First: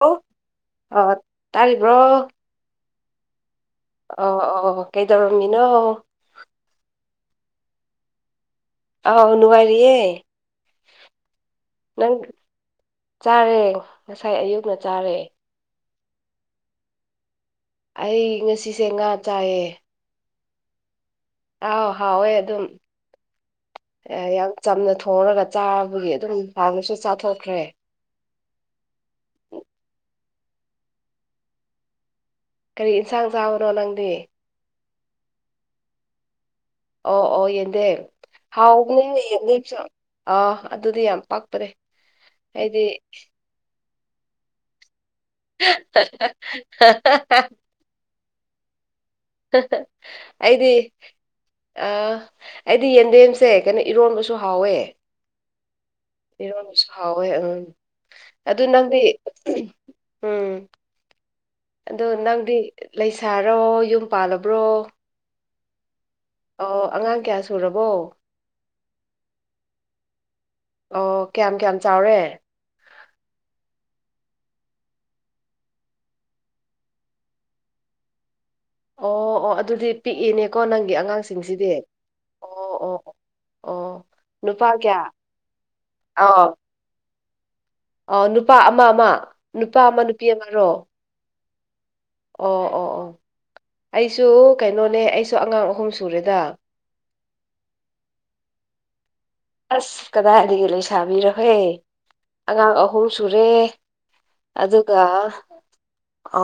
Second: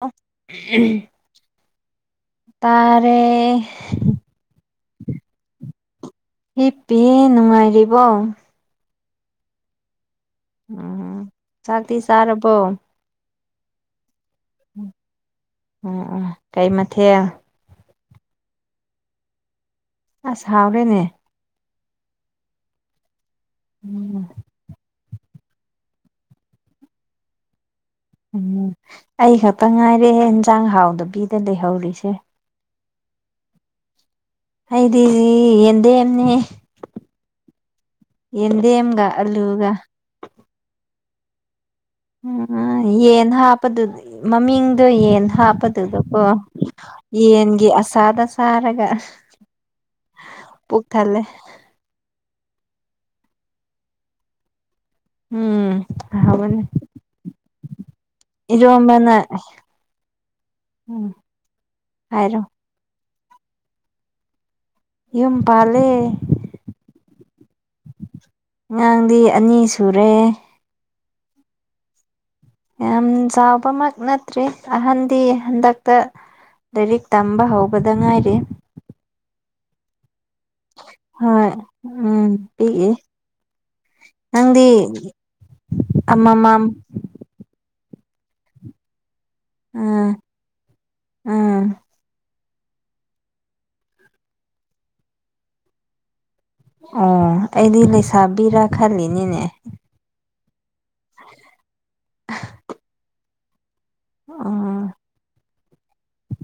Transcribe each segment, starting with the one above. ꯑꯣ ꯑ ꯇꯥꯔꯤꯕ꯭ꯔꯣ ꯇꯥꯔꯦ ꯑ ꯑ ꯀꯩꯗꯧꯔꯝꯃꯤꯅꯣ ꯅꯨꯡꯉꯥꯏꯔꯤꯕꯔꯤꯕ ꯑꯥꯎ ꯅꯉꯌꯦ ꯎꯝ ꯆꯥꯛꯇ ꯁꯥꯔꯔꯕꯣ ꯆꯥꯔꯦ ꯉꯁꯥꯏ ꯑꯌꯨꯛꯅ ꯆꯥꯔꯦ ꯎꯝ ꯎ ꯀꯩ ꯃꯊꯦꯜ ꯑꯩ ꯉꯁꯤꯁꯦ ꯉꯥ ꯆꯥꯏꯌꯦ ꯑꯁ ꯍꯥꯎꯔꯦꯅꯦ ꯑꯥꯎ ꯍꯥꯎꯋꯦ ꯑꯗꯨꯝ ꯎꯝ ꯌꯥꯝ ꯆꯝꯅ ꯊꯣꯡꯔꯒ ꯆꯥꯕꯒꯤ ꯑꯗꯨꯝ ꯍꯥꯡꯅꯁꯨ ꯆꯥꯊꯣꯛꯈ꯭ꯔꯦ ꯎꯝ ꯑꯩ ꯈꯛꯇ ꯉꯥꯏꯔꯦ ꯏꯟꯁꯥꯡ ꯍꯥꯎꯗꯕꯤꯗ ꯂꯩꯍꯧꯔꯤꯁꯦ ꯀꯔꯤ ꯌꯦꯟꯁꯥꯡ ꯆꯥꯕꯅꯣ ꯅꯪꯗꯤ ꯑꯩꯗꯤꯗꯤ ꯌꯦꯟꯗꯦꯝꯅꯤ ꯑꯣ ꯑꯣ ꯌꯦꯟꯗꯦ ꯍꯥꯎꯅꯦ ꯌꯦꯟꯗꯦꯝꯒ ꯑꯂꯨꯒ ꯌꯦꯡꯗꯁꯨ ꯑꯥ ꯑꯗꯨꯗꯤ ꯌꯥꯝ ꯄꯄ꯭ꯔꯦ ꯎꯝ ꯌꯦꯟ ꯍꯥꯞꯄꯗꯨꯗꯤ ꯃꯃꯤꯡꯗꯣ ꯌꯦꯟ ꯍꯥꯞꯄꯗꯨꯗꯀꯣ ꯌꯦꯟꯒꯤ ꯑꯁꯥꯗ ꯁꯥꯔꯒ ꯑꯩꯗꯤ ꯑ ꯑꯩꯗꯤ ꯌꯦꯟꯗꯦꯝꯁꯦ ꯀꯩꯅꯣ ꯏꯔꯣꯟꯕꯁꯨ ꯍꯥꯎꯋꯦ ꯎꯝ ꯍꯥꯎꯕꯅꯦ ꯏꯔꯣꯟꯅꯁꯨ ꯍꯥꯎꯋꯦ ꯎꯝ ꯑꯗꯨ ꯅꯪꯗꯤ ꯏꯔꯣꯝꯕꯅ ꯎꯝ ꯑꯗꯣ ꯍꯥꯏꯔꯣ ꯅꯪꯗꯤ ꯂꯩꯁꯥꯔꯣ ꯌꯨꯝ ꯄꯥꯜꯂꯕ ꯌꯨꯝ ꯄꯂꯦ ꯑꯣ ꯑꯉꯥꯡ ꯀꯌꯥ ꯁꯨꯔꯕꯣ ꯑꯉꯥꯡꯗꯤ ꯑꯅꯤ ꯁꯨꯔꯦ ꯑꯣ ꯀꯌꯥꯝ ꯀꯌꯥꯝ ꯆꯥꯎꯔꯦ ꯌꯥꯝ ꯆꯥꯎꯕꯃꯛ ꯅꯠꯇ꯭ꯔꯦ ꯑꯍꯟꯗꯤ ꯍꯟꯗꯛꯇ ꯂꯥꯏꯔꯤꯛ ꯇꯝꯕ ꯍꯧꯕꯗ ꯉꯥꯏꯔꯦ ꯑꯣ ꯑꯣ ꯑꯗꯨꯗꯤ ꯄꯤꯛꯏꯅꯦꯀꯣ ꯅꯪꯒꯤ ꯍꯣꯏ ꯑꯉꯥꯡꯁꯤꯡꯁꯤꯗꯤ ꯎꯝ ꯑꯣ ꯄꯤꯛꯏ ꯑꯣ ꯑꯣ ꯑꯣ ꯅꯪꯗꯤ ꯅꯨꯄꯥ ꯀꯌꯥ ꯑꯃꯃꯝ ꯑ ꯅꯨꯄꯥ ꯑꯃ ꯑꯃ ꯅꯨꯄꯥ ꯑꯃ ꯅꯨꯄꯤ ꯑꯃꯔꯣ ꯑꯥ ꯑꯣ ꯑꯣ ꯑꯣ ꯑꯩꯁꯨ ꯀꯩꯅꯣꯅꯦ ꯑꯩꯁꯨ ꯑꯉꯥꯡ ꯑꯍꯨꯝ ꯁꯨꯔꯦꯗ ꯑꯣ ꯑꯩꯗꯤ ꯂꯩꯁꯥꯕꯤꯔꯥ ꯈꯜꯂꯤꯅꯦꯅꯦ ꯑꯁ ꯀꯗꯥꯏꯗꯒꯤ ꯂꯣꯏꯁꯥꯕꯤꯔꯍꯦ ꯑꯉꯥꯡ ꯑꯍꯨꯝ ꯁꯨꯔꯦ ꯎꯝ ꯑꯗꯨꯒ ꯑ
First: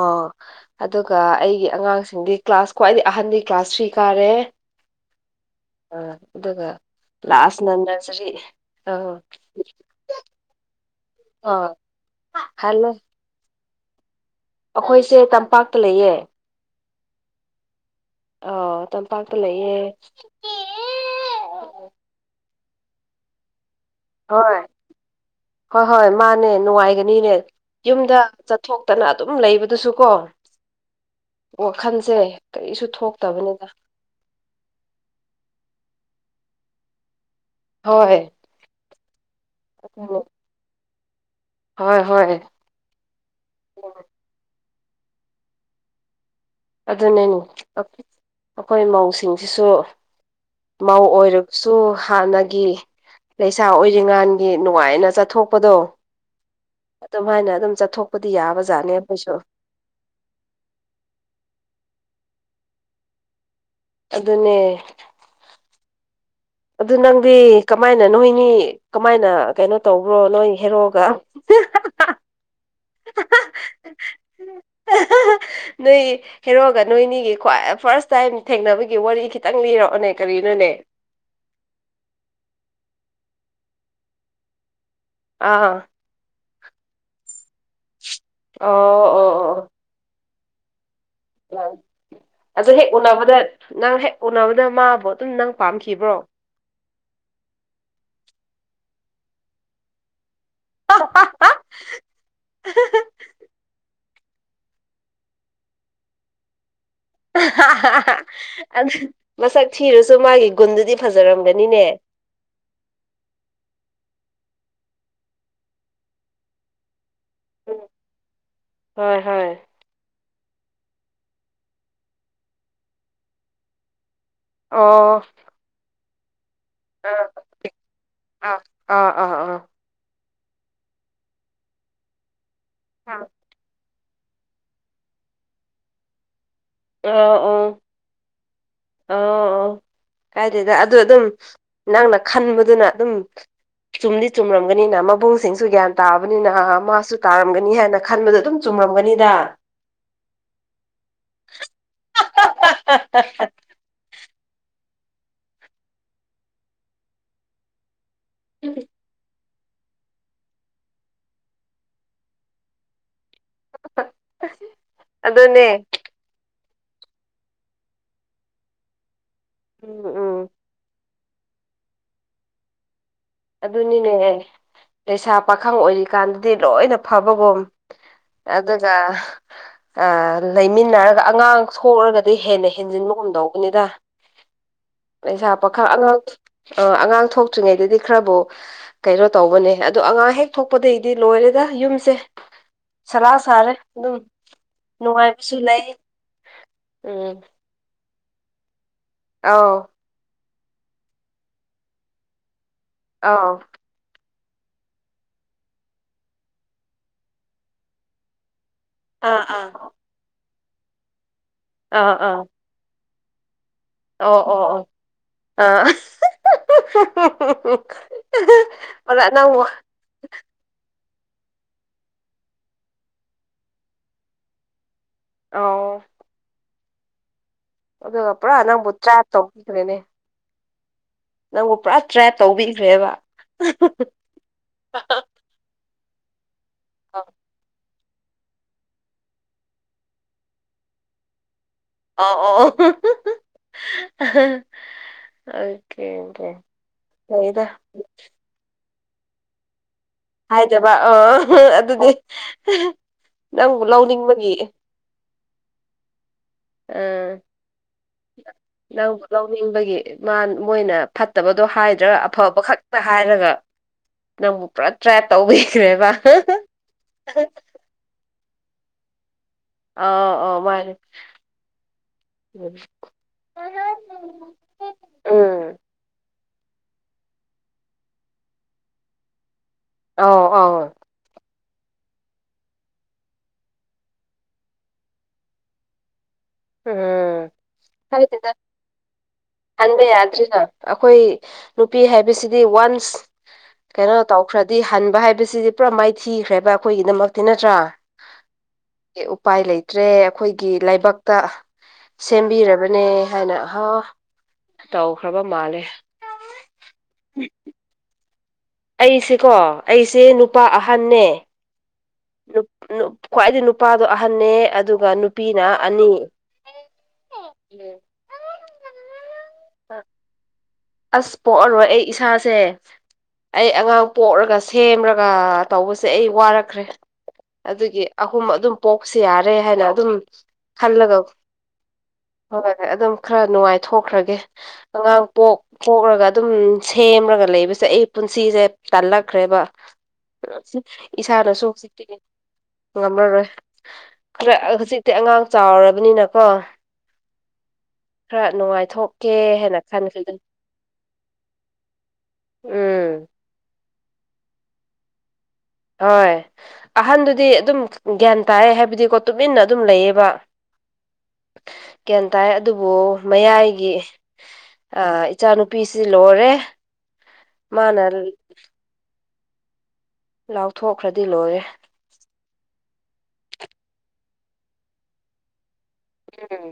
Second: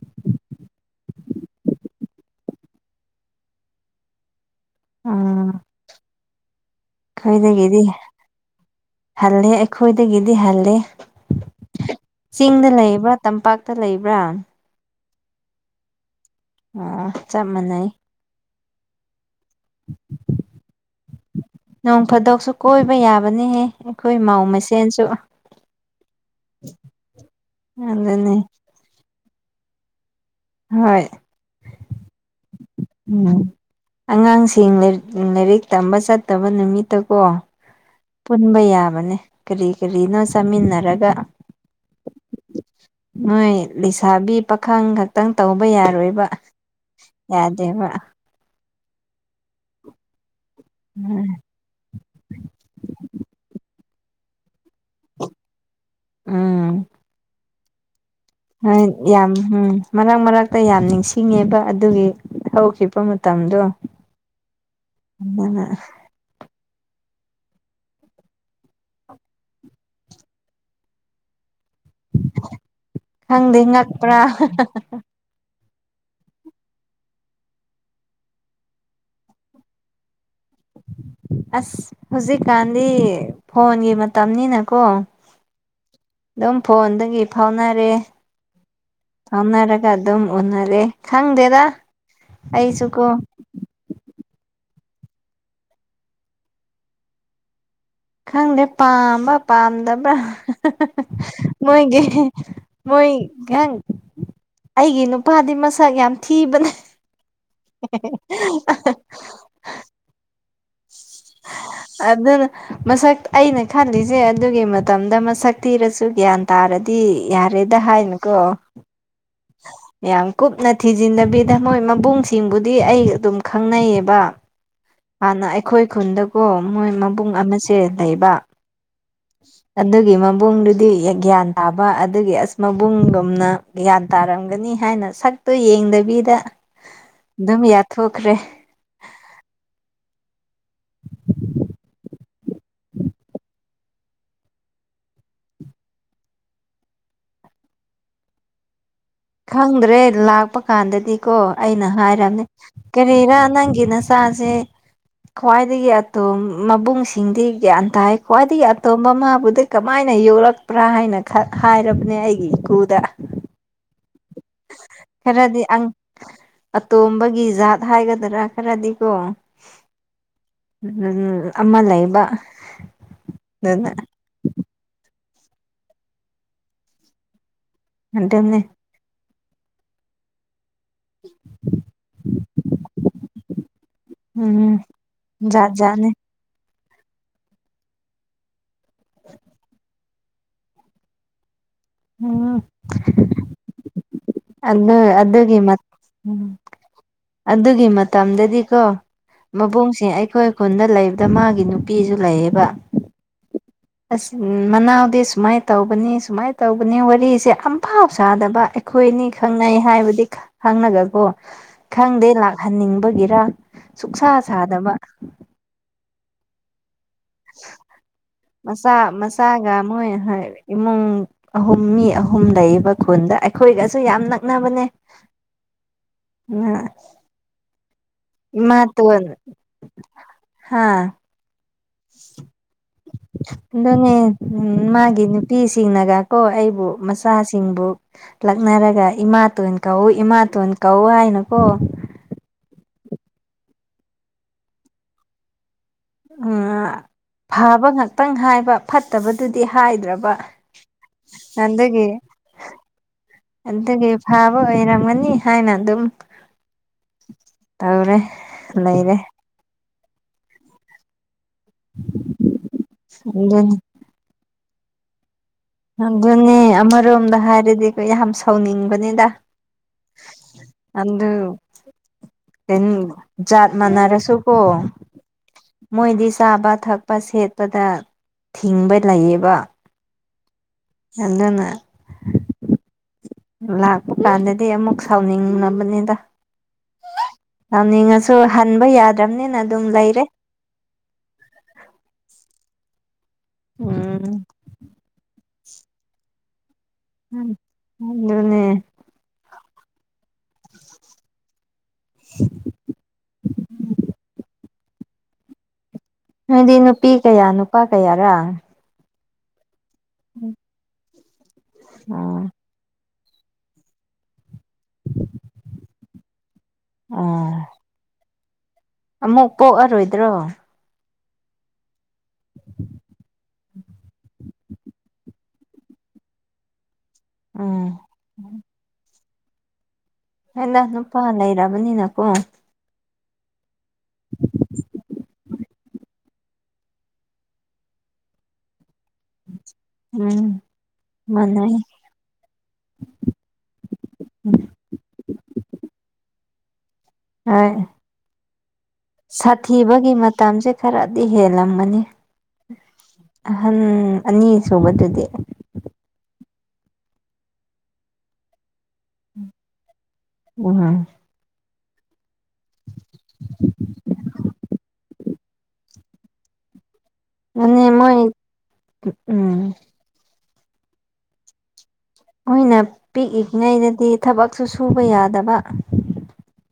ꯑꯗꯨꯒ ꯑꯩꯒꯤ ꯑꯉꯥꯡꯁꯤꯡꯗꯤ ꯀ꯭ꯂꯥꯁ ꯈ꯭ꯋꯥꯏꯗꯒꯤ ꯑꯍꯟꯗꯤ ꯀ꯭ꯂꯥꯁ ꯊ꯭ꯔꯤ ꯀꯥꯔꯦ ꯎꯝ ꯑ ꯏ ꯂꯥꯁ [inaudible] ꯗꯤ ꯍꯜꯂꯦ ꯑꯩꯈꯣꯏꯗꯒꯤꯗꯤ ꯍꯜꯂꯦ ꯑꯥ ꯆꯤꯡꯗ ꯍꯜꯂꯣ ꯂꯩꯕ꯭ꯔꯥ ꯇꯝꯄꯥꯛꯇ ꯂꯩꯕ꯭ꯔꯥ ꯑꯩꯈꯣꯏꯁꯦ ꯇꯝꯄꯥꯛꯇ ꯂꯩꯌꯦ ꯑ ꯆꯞ ꯃꯥꯟꯅꯩ ꯑ ꯇꯝꯄꯥꯛꯇ ꯂꯩꯌꯦ ꯅꯣꯡ ꯐꯥꯗꯣꯛꯁꯨ ꯀꯣꯏꯕ ꯌꯥꯕꯅꯦꯍꯦ ꯑꯩꯈꯣꯏ ꯃꯥꯧ ꯍꯣꯏ ꯃꯁꯦꯟꯁꯨ ꯍꯣꯏ ꯍꯣꯏ ꯃꯥꯅꯦ ꯅꯨꯡꯉꯥꯏꯒꯅꯤꯅꯦ ꯌꯨꯝꯗ ꯑꯗꯨꯅꯤ ꯆꯠꯊꯣꯛꯇꯅ ꯑꯗꯨꯝ ꯂꯩꯕꯗꯨꯁꯨ ꯀꯣ ꯋꯥꯈꯜꯁꯦ ꯀꯔꯤꯁꯨ ꯎꯝ ꯊꯣꯛꯇꯕꯅꯤꯗ ꯑꯉꯥꯡꯁꯤꯡꯛ ꯂꯥꯏꯔꯤꯛ ꯇꯝꯕ ꯆꯠꯇꯕ ꯅꯨꯃꯤꯠꯇ ꯀꯣ ꯍꯣꯏ ꯄꯨꯟꯕ ꯌꯥꯕꯅꯦ ꯀꯔꯤ ꯀꯔꯤꯅꯣ ꯆꯥꯃꯤꯟꯅꯔꯒ ꯍꯣꯏ ꯍꯣꯏ ꯃꯣꯏ ꯂꯩꯁꯥꯕꯤ ꯄꯥꯈꯪ ꯈꯛꯇꯪ ꯇꯧꯕ ꯌꯥꯔꯣꯏꯕ ꯑꯗꯨꯅꯦ ꯌꯥꯗꯦꯕ ꯑꯩꯈꯣꯏ ꯃꯧꯁꯤꯡꯁꯤꯁꯨ ꯃꯧ ꯑꯣꯏꯔꯒꯁꯨ ꯍꯥꯟꯅꯒꯤ ꯂꯩꯁꯥ ꯑꯣꯏ ꯉꯥꯟꯒꯤ ꯅꯨꯡꯉꯥꯏꯅ ꯆꯠꯊꯣꯛꯄꯗꯣ ꯎꯝ ꯑꯗꯨꯝ ꯍꯥꯏꯥꯏꯅ ꯑꯗꯨꯝ ꯆꯠꯊꯣꯛ ꯍꯣꯏ ꯌꯥꯝ ꯎꯝ ꯃꯔꯛ ꯃꯔꯛꯇ ꯌꯥꯝ ꯅꯤꯡꯁꯤꯡꯉꯦꯕ ꯑꯗꯨꯒꯤ ꯍꯧꯈꯤꯕ ꯃꯇꯝꯗꯣ ꯑꯗꯨꯅꯦ ꯑꯗꯨꯅ ꯑꯗꯨ ꯅꯪꯗꯤ ꯀꯃꯥꯏꯅ ꯅꯣꯏꯅꯤ ꯀꯃꯥꯏꯅ ꯀꯩꯅꯣ ꯇꯧꯕ꯭ꯔꯣ ꯅꯣꯏ ꯍꯦꯔꯛꯒ ꯈꯪꯗꯦ ꯉꯛꯄ꯭ꯔꯥ ꯅꯣꯏ ꯍꯦꯔꯣꯒ ꯅꯣꯏꯅꯤꯒꯤ ꯈ꯭ꯋꯥꯏ ꯐꯥꯔꯁ ꯇꯥꯏꯝ ꯊꯦꯡꯅꯕꯒꯤ ꯋꯥꯔꯤ ꯈꯤꯇꯪ ꯂꯤꯔꯛꯑꯣꯅꯦ ꯀꯔꯤꯅꯣꯅꯦ ꯑꯁ ꯍꯧꯖꯤꯛꯀꯥꯟꯗꯤ ꯐꯣꯟꯒꯤ ꯃꯇꯝꯅꯤꯅꯀꯣ ꯑꯥ [inaudible] ꯑꯗꯨꯝ ꯐꯣꯟꯗꯒꯤ ꯐꯥꯎꯅꯔꯦ ꯑꯣ ꯑꯣ [inaudible] ꯑꯣꯟꯅꯗ ꯑꯗꯨꯗꯣ ꯍꯦꯛ ꯎꯅꯥꯕꯗ ꯅꯪ ꯍꯦꯛ ꯎꯅꯥ ꯃꯥꯕꯨꯣ ꯑꯗꯨꯝ ꯅꯪ ꯄꯥꯝꯈꯤꯕ꯭ꯔꯣ ꯈꯪꯗꯦ ꯄꯥꯝꯕ ꯄꯥꯝꯗꯕ꯭ꯔꯥ ꯃꯣꯏꯒꯤ ꯃꯣꯏ ꯀꯪ ꯑꯩꯒꯤ ꯅꯨꯄꯥꯗꯤ ꯃꯁꯛ ꯌꯥꯝ ꯊꯤꯕꯅꯦ ꯑꯗꯨ ꯃꯁꯛ ꯊꯤꯔꯨꯁꯨ ꯃꯥꯒꯤ ꯒꯨꯟꯗꯨꯗꯤ ꯐꯖꯔꯝꯒꯅꯤꯅꯦ ꯑꯗꯨꯅ ꯃꯁꯛ ꯑꯩꯅ ꯈꯜꯂꯤꯁꯦ ꯑꯦ ꯑꯗꯨꯒꯤ ꯃꯇꯝꯗ ꯃꯁꯛ ꯊꯤꯔꯁꯨ ꯒ꯭ꯌꯥꯟ ꯇꯥꯔꯗꯤ ꯌꯥꯔꯦꯗ ꯍꯥꯏꯅꯨꯀꯣ ꯍꯣꯏ ꯍꯣꯏ [inaudible] ꯀꯨꯞꯅ ꯊꯤꯖꯤꯟꯗꯕꯤꯗ ꯃꯣꯏ ꯃꯕꯨꯡꯁꯤꯡꯕꯨꯗꯤ ꯑꯩ ꯑꯗꯨꯝ ꯈꯪꯅꯩꯌꯦꯕ ꯑꯣ ꯍꯥꯟꯅ ꯑꯩꯈꯣꯏ ꯈꯨꯟꯗ ꯑꯣ ꯃꯣꯏ ꯑꯥ ꯃꯕꯨꯡ ꯑꯃꯁꯦ ꯂꯩꯕ ꯑꯥ ꯑꯥ ꯑꯥ ꯑꯗꯨꯒꯤ ꯃꯕꯨꯡꯗꯨꯗꯤ ꯒ꯭ꯌꯥꯟ ꯇꯥꯕ ꯑꯗꯨꯒꯤ ꯑꯁ ꯑꯥ ꯃꯕꯨꯡꯒꯨꯝꯅ ꯒ꯭ꯌꯥꯟ ꯇꯥꯔꯝꯒꯅꯤ ꯍꯥꯏꯅ ꯁꯛꯇꯨ ꯌꯦꯡꯗꯕꯤꯗ ꯑꯗꯨꯝ ꯌꯥꯊꯣꯛꯈ꯭ꯔꯦ ꯑ ꯑꯣ ꯀꯥꯏꯗꯦꯗ ꯑꯗꯨ ꯑꯗꯨꯝ ꯅꯪꯅ ꯈꯟꯕꯗꯨꯅ ꯑꯗꯨꯝ ꯆꯨꯝꯗꯤ ꯆꯨꯝꯔꯝꯒꯅꯤꯅ ꯃꯕꯨꯡꯁꯤꯡꯁꯨ ꯒ꯭ꯌꯥꯟ ꯇꯥꯕꯅꯤꯅ ꯃꯥꯁꯨ ꯇꯥꯔꯝꯒꯅꯤ ꯍꯥꯏꯅ ꯈꯟꯕꯗꯨ ꯑꯗꯨꯝ ꯆꯨꯝꯂꯝꯒꯅꯤ ꯈꯪꯗ꯭ꯔꯦ ꯂꯥꯛꯄ ꯀꯥꯟꯗꯗꯤ ꯀꯣ ꯑꯩꯅ ꯍꯥꯏꯔꯝꯅꯦ ꯀꯔꯤꯔꯥ ꯅꯪꯒꯤ ꯅ ꯆꯥꯁꯦ ꯈ꯭ꯋꯥꯏꯗꯒꯤ ꯑꯇꯣꯝ ꯃꯕꯨꯡꯁꯤꯡꯗꯤ ꯒ꯭ꯌꯥꯟ ꯇꯥꯏ ꯈ꯭ꯋꯥꯏꯗꯤꯗꯒꯤ ꯑꯇꯣꯝꯕ ꯃꯥꯕꯨꯗꯤ ꯀꯃꯥꯏꯅ ꯌꯣꯛꯂꯛꯄ꯭ꯔꯥ ꯍꯥꯏꯅ ꯍꯥꯏꯔꯕꯅꯦ ꯑꯩꯒꯤ ꯏꯀꯨꯗ ꯈꯔꯗꯤ ꯑꯪ ꯑꯗꯨꯅꯦ ꯑꯇꯣꯝꯕꯒꯤ ꯖꯥꯠ ꯍꯥꯏꯒꯗ꯭ꯔꯥ ꯈꯔꯗꯤꯀꯣ ꯎꯝ ꯎꯝ ꯎꯝ ꯑꯃ ꯂꯩꯕ ꯑꯗꯨꯅ ꯑꯗꯨꯅꯤꯅꯦꯍ ꯂꯩꯩꯁꯥ ꯄꯥꯈꯪ ꯑꯣꯏꯔꯤꯀꯥꯟꯗꯗꯤ ꯂꯣꯏꯅ ꯐꯕꯒꯨꯝ ꯑꯗꯨꯅꯦ ꯑꯗꯨꯒ ꯑ ꯂꯩꯃꯤꯟꯅꯔꯒ ꯑꯉꯥꯡ ꯁꯣꯛꯑꯒꯗꯤ ꯍꯦꯟꯅ ꯍꯦꯟꯖꯤꯟꯕ ꯒꯨꯝꯇꯧꯕꯅꯤꯗ ꯎꯝ ꯂꯩꯁꯥ ꯖꯥꯠ ꯄꯥꯈꯥ ꯖꯥꯠꯅꯦ ꯑꯉꯥꯡ ꯑ ꯑꯉꯥꯡ ꯊꯣꯛꯇ꯭ꯔꯤꯉꯩꯗꯗꯤ ꯈꯔꯕꯨ ꯀꯩꯅꯣ ꯇꯧꯕꯅꯦ ꯑꯗꯣ ꯑꯉꯥꯡ ꯍꯦꯛ ꯊꯣꯛꯄꯗꯒꯤꯗꯤ ꯂꯣꯏꯔꯦ ꯑ ꯌꯨꯝꯁꯦ ꯁꯂꯥꯛ ꯁꯥꯔꯦ ꯑꯗꯨꯝ ꯑ ꯅꯨꯡꯉꯥꯏꯕꯁꯨ ꯑꯗꯨꯒꯤ ꯃꯝ ꯂꯩ ꯎꯝ ꯑꯗꯨꯒꯤ ꯃ ꯃꯇꯝꯗꯗꯤꯀꯣ ꯑꯥꯎ ꯃꯕꯨꯡꯁꯦ ꯑꯩꯈꯣꯏ ꯈꯨꯟꯗ ꯂꯩꯕꯗ ꯃꯥꯒꯤ ꯅꯨꯄꯤꯁꯨ ꯂꯩꯌꯦꯕ ꯑꯥ ꯑꯏ ꯃꯅꯥꯎꯗꯤ ꯁꯨꯃꯥꯏꯅ ꯇꯧꯕꯅꯤ ꯁꯨꯃꯥꯏꯅ ꯇꯧꯕꯅꯤ ꯋꯥꯔꯤꯁꯦ ꯑꯝꯐꯥꯎ ꯁꯥꯗꯕ ꯑꯩꯈ ꯍꯣꯏꯅꯤ ꯑꯥ ꯑꯥ ꯈꯪꯅꯩ ꯍꯥꯏꯕꯗꯤ ꯈꯪꯅꯒꯀꯣ ꯑꯥ ꯈꯪꯗꯦ ꯑꯥ ꯂꯥꯛꯍꯟꯅꯤꯡꯕꯒꯤꯔ ꯁꯨꯛꯁꯥ ꯑꯣ ꯑꯣ ꯑꯣ ꯁꯥꯗꯕ ꯑ ꯃꯆꯥꯥ ꯅꯪꯕꯨ ꯃꯆꯥꯥꯒ ꯃꯣꯏ ꯍꯣꯏ ꯏꯃꯨꯡ ꯑꯍꯨꯝ ꯃꯤ ꯑꯍꯨꯝ ꯂꯩꯌꯦꯕ ꯈꯨꯟꯗ ꯑꯩꯈꯣꯏꯒꯁꯨ ꯌꯥꯝ ꯅꯛꯅꯕꯅꯦ ꯑꯣ ꯑ ꯑꯗꯨꯒ ꯄꯨꯔꯥ ꯅꯪꯕꯨ ꯇ꯭ꯔꯥ ꯇꯧꯕꯤꯈꯔꯅꯦ ꯍꯥꯥ ꯅꯪꯕꯨ ꯄꯨꯔꯥ ꯇ꯭ꯔꯦ ꯇꯧꯕꯤꯈ꯭ꯔꯦꯕ ꯑꯗꯨꯅꯦ ꯃꯥꯒꯤ ꯅꯨꯄꯤꯁꯤꯡꯅꯒ ꯀꯣ ꯑꯩꯕꯨ ꯃꯆꯥꯁꯤꯡꯕꯨ ꯂꯛꯅꯔꯒ ꯏꯃꯥꯇꯣꯟ ꯀꯧꯎ ꯏꯃꯥꯇꯣꯟ ꯀꯧꯎ ꯍꯥꯏꯅꯀꯣ ꯑꯣ ꯎꯑ ꯐꯕ ꯉꯥꯛꯇꯪ ꯍꯥꯏꯕ ꯐꯠꯇꯕꯗꯨꯗꯤ ꯍꯥꯏꯗ꯭ꯔꯕ ꯍꯥꯏꯗꯕ ꯑ ꯑꯗꯨꯗꯤ ꯅꯪꯕꯨ ꯑꯗꯨꯒꯤ ꯂꯧꯅꯤꯡꯕꯒꯤ ꯐꯥꯕ ꯑꯣꯏꯔꯝꯒꯅꯤ ꯍꯥꯏꯅ ꯑꯗꯨꯝ ꯑ ꯇꯧꯔꯦ ꯂꯩꯔꯦ ꯅꯪꯕꯨ ꯂꯧꯅꯤꯡꯕꯒꯤ ꯃꯥ ꯃꯣꯏꯅ ꯐꯠꯇꯕꯗꯣ ꯍꯥꯏꯗ꯭ꯔꯒ ꯑꯐꯕ ꯈꯛꯇ ꯍꯥꯏꯔꯒ ꯑꯗꯨꯅꯤ ꯅꯪꯕꯨ ꯄ꯭ꯔ ꯇ꯭ꯔꯦꯞ ꯑꯗꯨꯅꯦ ꯑꯃꯔꯣꯝꯗ ꯍꯥꯏꯔꯗꯤ ꯌꯥꯝ ꯁꯥꯎꯅꯤꯡꯕꯅꯤꯗ ꯑ ꯑ ꯃꯥꯅꯦ ꯑꯗꯨ ꯎꯝ ꯖꯥꯠ ꯃꯥꯅꯔꯁꯨ ꯀꯣ ꯎꯝ ꯃꯣꯏꯗꯤ ꯆꯥꯕ ꯊꯛꯄ ꯁꯦꯠꯄꯗ ꯊꯤꯡꯕ ꯂꯩꯌꯦꯕ ꯑꯧ ꯑꯧ ꯅꯗꯨꯅ ꯂꯥꯛꯄ ꯀꯥꯟꯗꯗꯤ ꯑꯃꯨꯛ ꯁꯥꯎꯅꯤꯡꯅꯕꯅꯤꯗ ꯎꯝ ꯍꯥꯏ ꯍꯟꯕ ꯌꯥꯗ꯭ꯔꯕꯅꯤꯅ ꯑꯗꯨꯝ ꯈꯟꯕ ꯂꯩꯔꯦ ꯌꯥꯗ꯭ꯔꯤꯅ ꯑꯩꯈꯣꯏ ꯅꯨꯄꯤ ꯍꯥꯏꯕꯁꯤꯗꯤ ꯗꯤ ꯋꯥꯟꯁ ꯀꯩꯅꯣ ꯎꯝ ꯇꯧꯈ꯭ꯔꯗꯤ ꯍꯟꯕ ꯍꯥꯏꯕꯁꯤꯗꯤ ꯄꯨꯔꯥ ꯃꯥꯏꯊꯤꯈ꯭ꯔꯦꯕ ꯑꯩꯈꯣꯏꯒꯤꯗꯃꯛꯇꯤ ꯅꯠꯇ꯭ꯔꯥ ꯑꯗꯨꯅꯦ ꯎꯄꯥꯏ ꯂꯩꯇ ꯇ꯭ꯔꯦ ꯑꯩꯈꯣꯏꯒꯤ ꯂꯥꯏꯕꯛꯇ ꯁꯦꯝꯕꯤꯔꯕꯅꯦ ꯍꯥꯏꯅ ꯑꯍ ꯇꯧꯈ꯭ꯔꯕ ꯃꯥꯜꯂꯦ ꯍꯥꯏꯗꯤ ꯅꯨꯄꯤ ꯀꯌꯥ ꯅꯨꯄꯥ ꯀꯌꯥꯔ ꯑꯩꯁꯦꯀꯣ ꯑꯩꯁꯦ ꯅꯨꯄꯥ ꯑꯍꯟꯅꯦ ꯎꯝ ꯈ꯭ꯋꯥꯏꯗꯤ ꯅꯨꯄꯥꯗꯣ ꯑꯍꯟꯅꯅꯦ ꯑꯗꯨꯒ ꯅꯨꯄꯤꯅ ꯑꯅꯤ ꯑꯣ ꯑꯃꯨꯛ ꯀꯣꯛꯑꯔꯣꯏꯗ꯭ꯔꯣ ꯑꯁ ꯄꯣꯛꯑꯔꯣꯏ ꯑꯩ ꯏꯁꯥꯁꯦ ꯑꯩ ꯑꯉꯥꯡ ꯄꯣꯛꯂꯒ ꯁꯦꯝꯔꯒ ꯇꯧꯕꯁꯦ ꯑꯩ ꯋꯥꯔꯛꯈ꯭ꯔꯦ ꯎꯝ ꯑꯗꯨꯒꯤ ꯑꯍꯨꯝ ꯑꯗꯨꯝ ꯄꯣꯛꯁꯨ ꯌꯥꯔꯦ ꯍꯥꯏꯅ ꯑꯗꯨꯝ ꯍꯂ ꯈꯜꯂꯒ ꯅꯨꯄꯥ ꯑꯂ ꯏꯔꯥꯕꯅꯤꯅꯥꯀꯣ ꯍꯣꯏ ꯑꯗꯨꯝ ꯈꯔ ꯅꯨꯡꯉꯥꯏꯊꯣꯛꯈ꯭ꯔꯒꯦ ꯑꯉꯥꯡ ꯄꯣꯛ ꯀꯣꯛꯂꯒ ꯑꯗꯨꯝ ꯁꯦꯝꯔꯒ ꯂꯩꯕꯁꯦ ꯑꯩ ꯄꯨꯟꯁꯤꯁꯦ ꯇꯜꯂꯛꯈ꯭ꯔꯦꯕ ꯎꯝ ꯏꯁꯥꯅꯁꯨ ꯃꯥꯟꯅꯩ ꯍꯧꯖꯤꯛ ꯉꯝꯂꯔꯣꯏ ꯈꯔ ꯍꯧꯖꯤꯛꯇꯤ ꯑꯉꯥꯡ ꯆꯥꯎꯔꯕꯅꯤꯅꯀꯣ ꯍꯣꯏ ꯈꯔ ꯅꯨꯡꯉꯥꯏꯊꯣꯛꯀꯦ ꯍꯥꯏꯅ ꯁꯥꯊꯤꯕꯒꯤ ꯈꯟꯈ ꯑꯗꯨ ꯃꯇꯝꯁꯦ ꯈꯔꯗꯤ ꯍꯦꯜꯂꯝꯒꯅꯤ ꯎꯝ ꯑꯍꯟ ꯑꯅꯤ ꯁꯨꯕꯗꯨꯗꯤ ꯍꯣꯏ ꯑꯍꯟꯗꯨꯗꯤ ꯑꯗꯨꯝ ꯒ꯭ꯌꯥꯟ ꯇꯥꯏ ꯍꯥꯏꯕ ꯗꯤꯀꯣ ꯇꯨꯃꯤꯟꯅ ꯑꯗꯨꯝ ꯂꯩꯌꯦꯕ ꯎꯝ ꯇꯥꯏ ꯑꯗꯨꯕꯨ ꯃꯌꯥꯏꯒꯤ ꯏꯆꯥꯅꯨꯄꯤꯁꯤ ꯂꯣꯏꯔꯦ ꯑꯗꯨꯅꯦ ꯃꯥꯅꯜ ꯃꯣꯏ ꯎꯝ ꯂꯥꯎꯊꯣꯛꯈ꯭ꯔꯗꯤ ꯂꯣꯏꯔꯦ ꯃꯅ ꯄꯤꯛꯏꯛꯉꯩꯗꯗꯤ ꯊꯕꯛꯁꯨ ꯁꯨꯕ ꯌꯥꯗꯕ ꯎꯝ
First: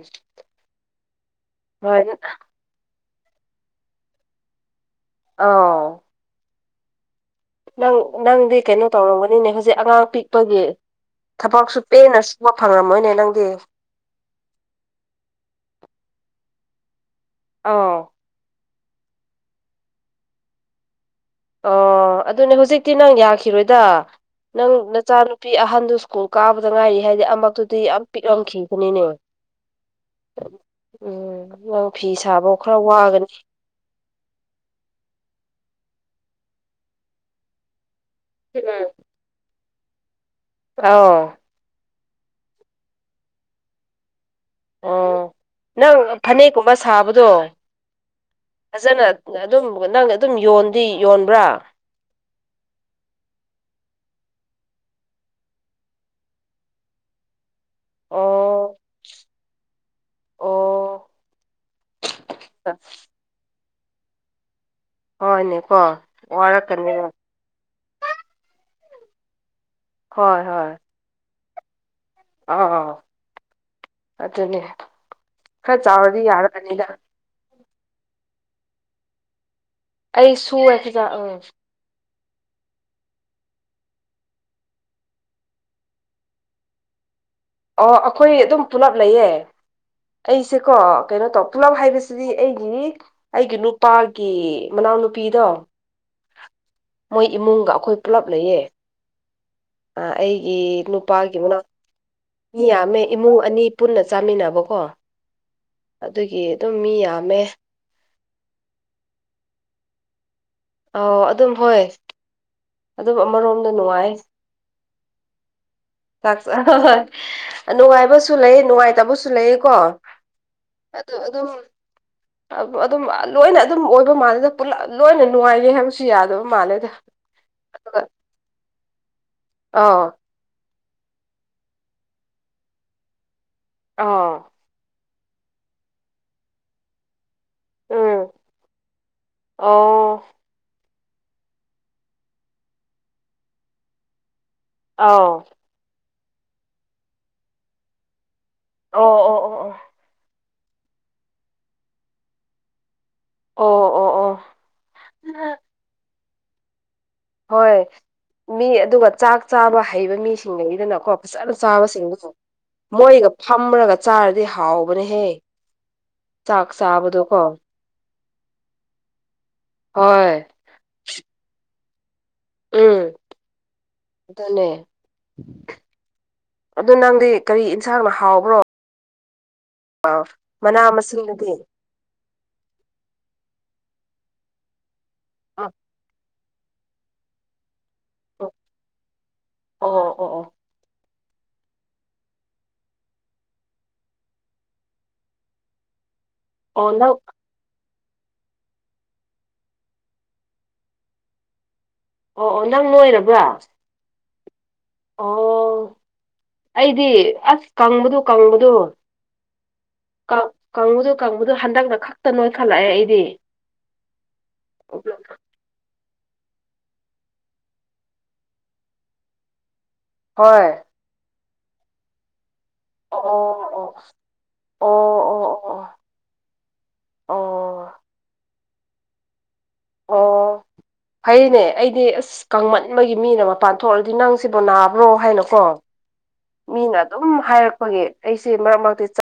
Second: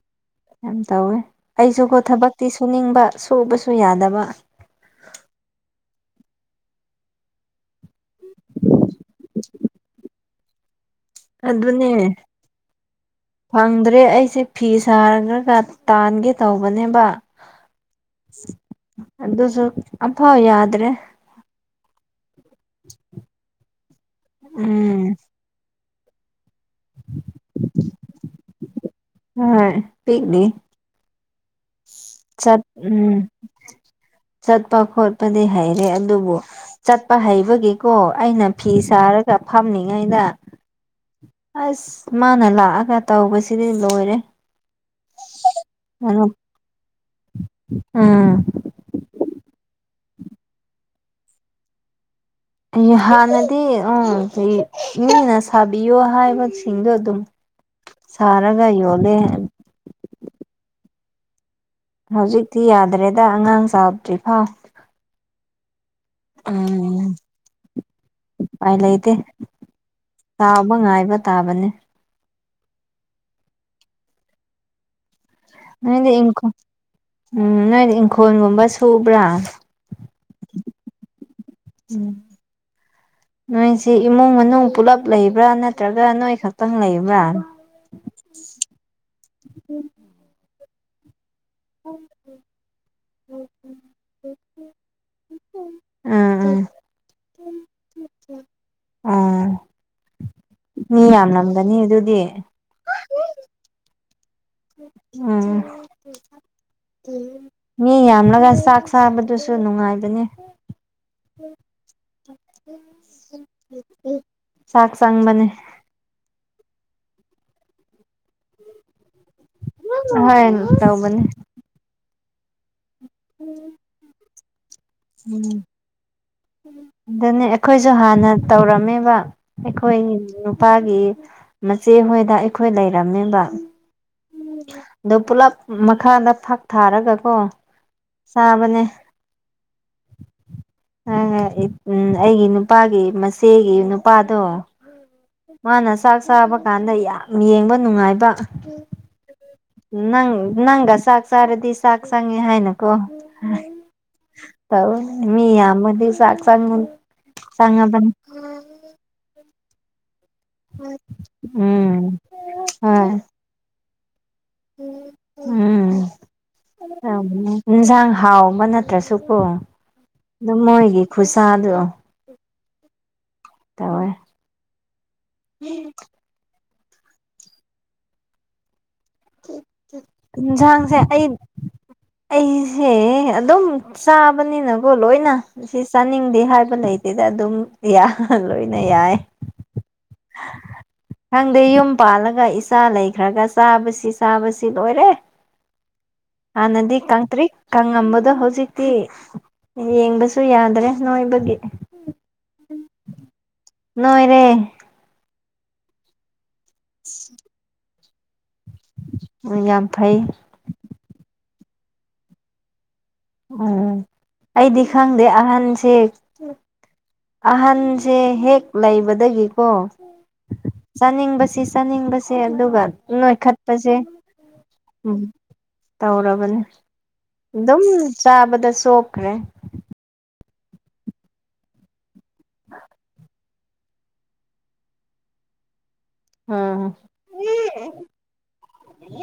ꯌꯥꯝ ꯇꯧꯋꯦ ꯑꯩꯁꯨꯀꯣ ꯍꯣꯏ ꯊꯕꯛꯇꯤ ꯁꯨꯅꯤꯡꯕ ꯁꯨꯕꯁꯨ ꯌꯥꯗꯕ ꯑ ꯅꯪ ꯅꯪꯗꯤ ꯀꯩꯅꯣ ꯇꯧꯔꯝꯒꯅꯤꯅꯦ ꯍꯧꯖꯤꯛ ꯑꯉꯥꯡ ꯄꯤꯛꯄꯒꯤ ꯊꯕꯛꯁꯨ ꯑꯗꯨꯅꯦ ꯄꯦꯟꯅ ꯁꯨꯕ ꯐꯪꯉꯃ ꯐꯪꯗ꯭ꯔꯦ ꯑꯩꯁꯦ ꯐꯤ ꯁꯥꯔꯈ꯭ꯔꯒ ꯇꯥꯟꯒꯦ ꯇꯧꯕꯅꯦꯕ ꯑ ꯑꯗꯨꯗꯁꯨ ꯑꯐꯥꯎ ꯌꯥꯗ꯭ꯔꯦ ꯑꯣ ꯑꯗꯨꯅꯦ ꯍꯧꯖꯤꯛꯇꯤ ꯅꯪ ꯌꯥꯈꯤꯔꯣꯏꯗ ꯅꯪ ꯎꯝ ꯅꯆꯥꯅꯨꯄꯤ ꯑꯍꯟꯗꯨ ꯁ꯭ꯀꯨꯜ ꯀꯥꯕꯗ ꯉꯥꯏꯔꯤ ꯍꯥꯏꯗꯤ ꯑꯃꯛꯇꯨꯗꯤ ꯌꯥꯝ ꯄꯤꯛꯂꯝꯈꯤ ꯁꯤꯅꯤꯅꯦ ꯍꯣꯏ ꯎꯝ ꯅꯪ ꯐꯤ ꯠ ꯁꯥꯕ ꯈꯔ ꯎꯝ ꯋꯥꯒꯅꯤ ꯆꯠꯄ ꯈꯣꯠꯄꯗꯤ ꯍꯔꯦ ꯑꯗꯨꯕꯨ ꯆꯠꯄ ꯍꯩꯕꯒꯤꯀꯣ ꯑꯩꯅ ꯐꯤ ꯎꯝ ꯁꯥꯔꯒ ꯐꯝꯂꯤꯉꯩꯗ ꯑꯥꯎ ꯑꯁ ꯃꯥꯅ ꯂꯥꯛꯑꯒ ꯇꯧꯕꯁꯤꯗꯤ ꯂꯣꯏꯔꯦ ꯑꯣ ꯅꯪ ꯎꯝ ꯐꯅꯦꯛꯀꯨꯝꯕ ꯁꯥꯕꯗꯣ ꯐꯖꯅ ꯑꯗꯨꯝ ꯅꯪꯅ ꯑꯗꯨꯝ ꯌꯣꯟꯗꯤ ꯌꯣꯟꯕ꯭ꯔꯥ ꯍꯥꯟꯅꯗꯤ ꯎ ꯏꯅ ꯁꯥꯕꯤꯌꯣ ꯍꯥꯏꯕꯁꯤꯡꯗꯣ ꯑꯗꯨꯝ ꯑꯣ ꯁꯔꯥꯒꯒꯥꯏ ꯑꯣꯂꯦ ꯍꯥꯏ ꯑꯣ ꯍꯧꯖꯤꯛꯇꯤ ꯌꯥꯗ꯭ꯔꯦꯗ ꯑꯉꯥꯡ ꯆꯥꯗ꯭ꯔꯤ ꯐꯥ ꯍꯣꯏꯅꯦꯀꯣ ꯋꯥꯔꯛꯀꯅꯤ ꯄꯥꯏ ꯂꯩꯇꯦ ꯆꯥꯎꯥꯎꯕ ꯉꯥꯏꯕ ꯇꯥꯕꯅꯦ ꯑꯅꯦ ꯈꯔ ꯅꯣꯏꯗꯤ ꯆꯥꯎꯔꯗꯤ ꯏꯪꯈꯣꯜ ꯌꯥꯔꯕꯅꯤꯗ ꯎꯝ ꯅꯣꯏ ꯏꯪꯈꯣꯜꯒꯨꯝꯕ ꯁꯨꯕ꯭ꯔꯥ ꯑꯩ ꯁꯨꯑꯦ ꯈꯤꯗ ꯎ ꯎꯝ ꯅꯣꯏꯁꯤꯦ ꯏꯃꯨꯡ ꯃꯅꯨꯡ ꯄꯨꯂꯞ ꯂꯩꯕ꯭ꯔꯥ ꯅꯠꯇ꯭ꯔꯒ ꯅꯣꯏ ꯈꯛꯇꯪ ꯂꯩꯕ꯭ꯔꯥ ꯑꯣ ꯑꯩꯈꯣꯏ ꯑꯗꯨꯝ ꯄꯨꯂꯞ ꯂꯩꯌꯦ ꯑꯩꯁꯦꯀꯣ ꯀꯩꯅꯣ ꯇꯧ ꯀ꯭ꯂꯞ ꯍꯥꯏꯕꯁꯤꯗꯤ ꯑꯩꯒꯤ ꯑꯩꯒꯤ ꯅꯨꯄꯥꯒꯤ ꯃꯅꯥꯎꯅꯨꯄꯤꯗꯣ ꯑꯝ ꯎ ꯃꯣꯏ ꯏꯃꯨꯡꯒ ꯑꯩꯈꯣꯏ ꯄꯨꯂꯞ ꯂꯩꯌꯦ ꯎꯝ ꯑꯩꯒꯤ ꯃꯤ ꯅꯨꯄꯥꯒꯤ ꯃꯅꯥꯎ ꯌꯥꯝꯂꯝꯒꯅꯤ ꯑꯗꯨꯗꯤ ꯃꯤ ꯌꯥꯝꯃꯦ ꯏꯃꯨꯡ ꯑꯅꯤ ꯄꯨꯟꯅ ꯆꯥꯃꯤꯟꯅꯕꯣ ꯀꯣ ꯎꯝ ꯑꯗꯨꯒꯤ ꯑꯗꯨꯝ ꯃꯤ ꯌꯥꯝꯃꯦ ꯆꯒ ꯆꯥꯛ ꯆꯥꯕꯗꯨꯁꯨ ꯅꯨꯡꯉꯥꯏꯕꯅꯤ ꯑ ꯑꯗꯨꯝ ꯍꯣꯏ ꯑꯗꯨꯝ ꯑꯃꯔꯣꯝꯗ ꯅꯨꯡꯉꯥꯏ ꯆꯥꯛ ꯆꯪꯕꯅꯦ ꯅꯨꯡꯉꯥꯏꯕ ꯅꯨꯡꯉꯥꯏꯇꯕꯣꯝ ꯍꯣꯏ ꯇꯧꯕꯅꯦ ꯑꯗꯨꯝ ꯂꯣꯏꯅ ꯑꯗꯨꯝ ꯑꯣꯏꯕ ꯃꯥꯟꯅꯗ ꯎꯝ ꯃꯥꯜꯂꯦꯗ ꯑꯗꯨꯅꯤ ꯑꯩꯈꯣꯏꯁꯨ ꯑꯗꯨꯒ ꯍꯥꯟꯅ ꯇꯧꯔꯝꯃꯦꯕ ꯑꯩꯈꯣꯏ ꯑꯥ ꯅꯨꯄꯥꯒꯤ ꯃꯆꯦ ꯍꯣꯏꯗ ꯑꯩꯈꯣꯏ ꯂꯩꯔꯝꯃꯤꯕ ꯑꯥ ꯑꯗꯨ ꯄꯨꯂꯞ ꯃꯈꯥꯗ ꯐꯛ ꯊꯥꯔꯒꯀꯣ ꯎꯝ ꯆꯥꯕꯅꯦ ꯑꯣ ꯎꯝ ꯑꯩꯒꯤ ꯅꯨꯄꯥꯒꯤ ꯃꯆꯦꯒꯤ ꯅꯨꯄꯥꯗꯣ ꯑꯥꯎ ꯃꯥꯅ ꯆꯥꯛ ꯆꯥꯕ ꯀꯥꯟꯗ ꯌꯥꯝ ꯌꯦꯡꯕ ꯅꯨꯡꯉꯥꯏꯕ ꯑꯣ ꯑꯣ ꯑꯣ ꯑꯣ ꯅꯪꯒꯥ ꯁꯥꯥꯛ ꯁꯔꯗꯤ ꯁꯥꯥꯛꯁꯥꯒꯤꯤ ꯍꯥꯏꯅ ꯀꯣ ꯑꯣ ꯑꯣ ꯑꯣ ꯇ ꯃꯤ ꯌꯥ ꯃ ꯁꯥꯥꯛ ꯁꯒ ꯍꯣꯏ ꯃꯤ ꯑꯗꯨꯒ ꯆꯥꯛ ꯆꯥꯕ ꯍꯩꯕ ꯃꯤ ꯊꯤꯡꯉꯒꯤꯗꯅꯀꯣ ꯐꯖꯅ ꯎꯝ ꯆꯥꯕꯁꯤꯡꯗꯨ ꯍꯣꯏ ꯃꯣꯏ ꯐ ꯆ ꯑꯗꯨꯗꯤ ꯍꯥꯎꯕꯅꯦꯍꯦ ꯎꯝ ꯆꯥꯛ ꯆꯥꯕꯗꯣ ꯀꯣ ꯏꯟꯁꯥꯡ ꯍꯥꯎꯕ ꯅꯠꯇ꯭ꯔꯁꯨꯀꯣ ꯍꯣꯏ ꯑꯗꯨ ꯃꯣꯏꯒꯤ ꯈꯨꯠꯁꯥꯗꯣ ꯎꯝ ꯇꯧꯋꯦ ꯑꯗꯨꯦ ꯑꯗꯨ ꯅꯪꯗꯤ ꯀꯔꯤ ꯌꯦꯟꯁꯥꯡꯅ ꯍꯥꯎꯕ꯭ꯔꯣ ꯃꯅꯥ ꯏꯟꯁꯥꯡꯁꯦ ꯑꯩ ꯃꯁꯤꯡꯗꯨꯗꯤ ꯑꯩꯁꯦ ꯑꯗꯨꯝ ꯆꯥꯕꯅꯤꯅꯀꯣ ꯂꯣꯏꯅ ꯑ ꯁꯤ ꯆꯥꯅꯤꯡꯗꯦ ꯍꯥꯏꯕ ꯂꯩꯇꯦꯗ ꯑꯗꯨꯝ ꯑꯣ ꯂꯣꯏꯅ ꯌꯥꯏ ꯑꯣ ꯑꯣ ꯑꯣ ꯈꯪꯗꯦ ꯌꯨꯝ ꯄꯥꯜꯂꯒ ꯏꯆꯥ ꯂꯩꯈ꯭ꯔꯒ ꯆꯥꯕꯁꯤ ꯆꯥꯕꯁꯤ ꯂꯣꯏꯔꯦ [unintelligible] ꯑ ꯑꯣ ꯅꯗꯤ ꯅꯪ ꯀꯪꯇ꯭ꯔꯤ ꯈꯪꯉꯝꯕꯗꯣ ꯍꯧꯖꯤꯛꯇꯤ ꯌꯦꯡꯕꯁꯨ ꯌꯥꯗ꯭ꯔꯦ ꯅꯣꯏꯕꯒꯤ ꯑꯣ ꯑꯣ ꯅꯪ ꯂꯣꯏꯔꯕ꯭ꯔꯥ ꯇꯦ ꯑꯣ ꯑꯩꯗꯤ ꯑꯁ ꯀꯪꯕꯗꯨꯣ ꯀꯪꯕꯗꯨ ꯌꯥꯝ ꯐꯩ ꯀꯥꯡꯕꯨꯗ ꯀꯥꯡꯕꯨꯗ ꯍꯟꯗꯛꯅ ꯈꯛꯇ ꯅꯣꯏꯈꯠꯂꯛꯑꯦ ꯑꯩ ꯎꯝ ꯑꯩꯗꯤ ꯈꯪꯗꯦ ꯑꯍꯟꯁꯦ ꯑꯍꯟꯁꯦ ꯍꯦꯛ ꯂꯩꯕꯗꯒꯤꯀꯣ ꯍꯣꯏ ꯆꯥꯅꯤꯡꯕꯁ ꯑꯁꯤ ꯆꯥꯅꯤꯡꯕꯁꯦ ꯑꯗꯨꯒ ꯑꯣ ꯅꯣꯏꯈꯠꯄꯁꯦ ꯑꯣ ꯎꯝ ꯑꯣ ꯇꯧꯔꯕꯅꯦ ꯑꯗꯨꯝ ꯑꯣ ꯆꯥꯕꯗ ꯁꯣꯈ꯭ꯔꯦ ꯑꯣ ꯐꯩꯅꯦ ꯑꯩꯗꯤ ꯑꯁ ꯀꯥꯡꯃꯟꯕꯒꯤ ꯃꯤꯅ ꯄꯥꯟꯊꯣꯛꯑꯗꯤ ꯅꯪ ꯁꯤꯕꯨ ꯅꯥꯕ꯭ꯔꯣ ꯍꯥꯏꯅꯀꯣ ꯎꯝ ꯃꯤꯅ ꯑꯗꯨꯝ ꯍꯥꯏꯔꯛꯄꯒꯤ ꯑꯩꯁꯦ ꯃꯃꯥꯡꯒꯤ ꯆ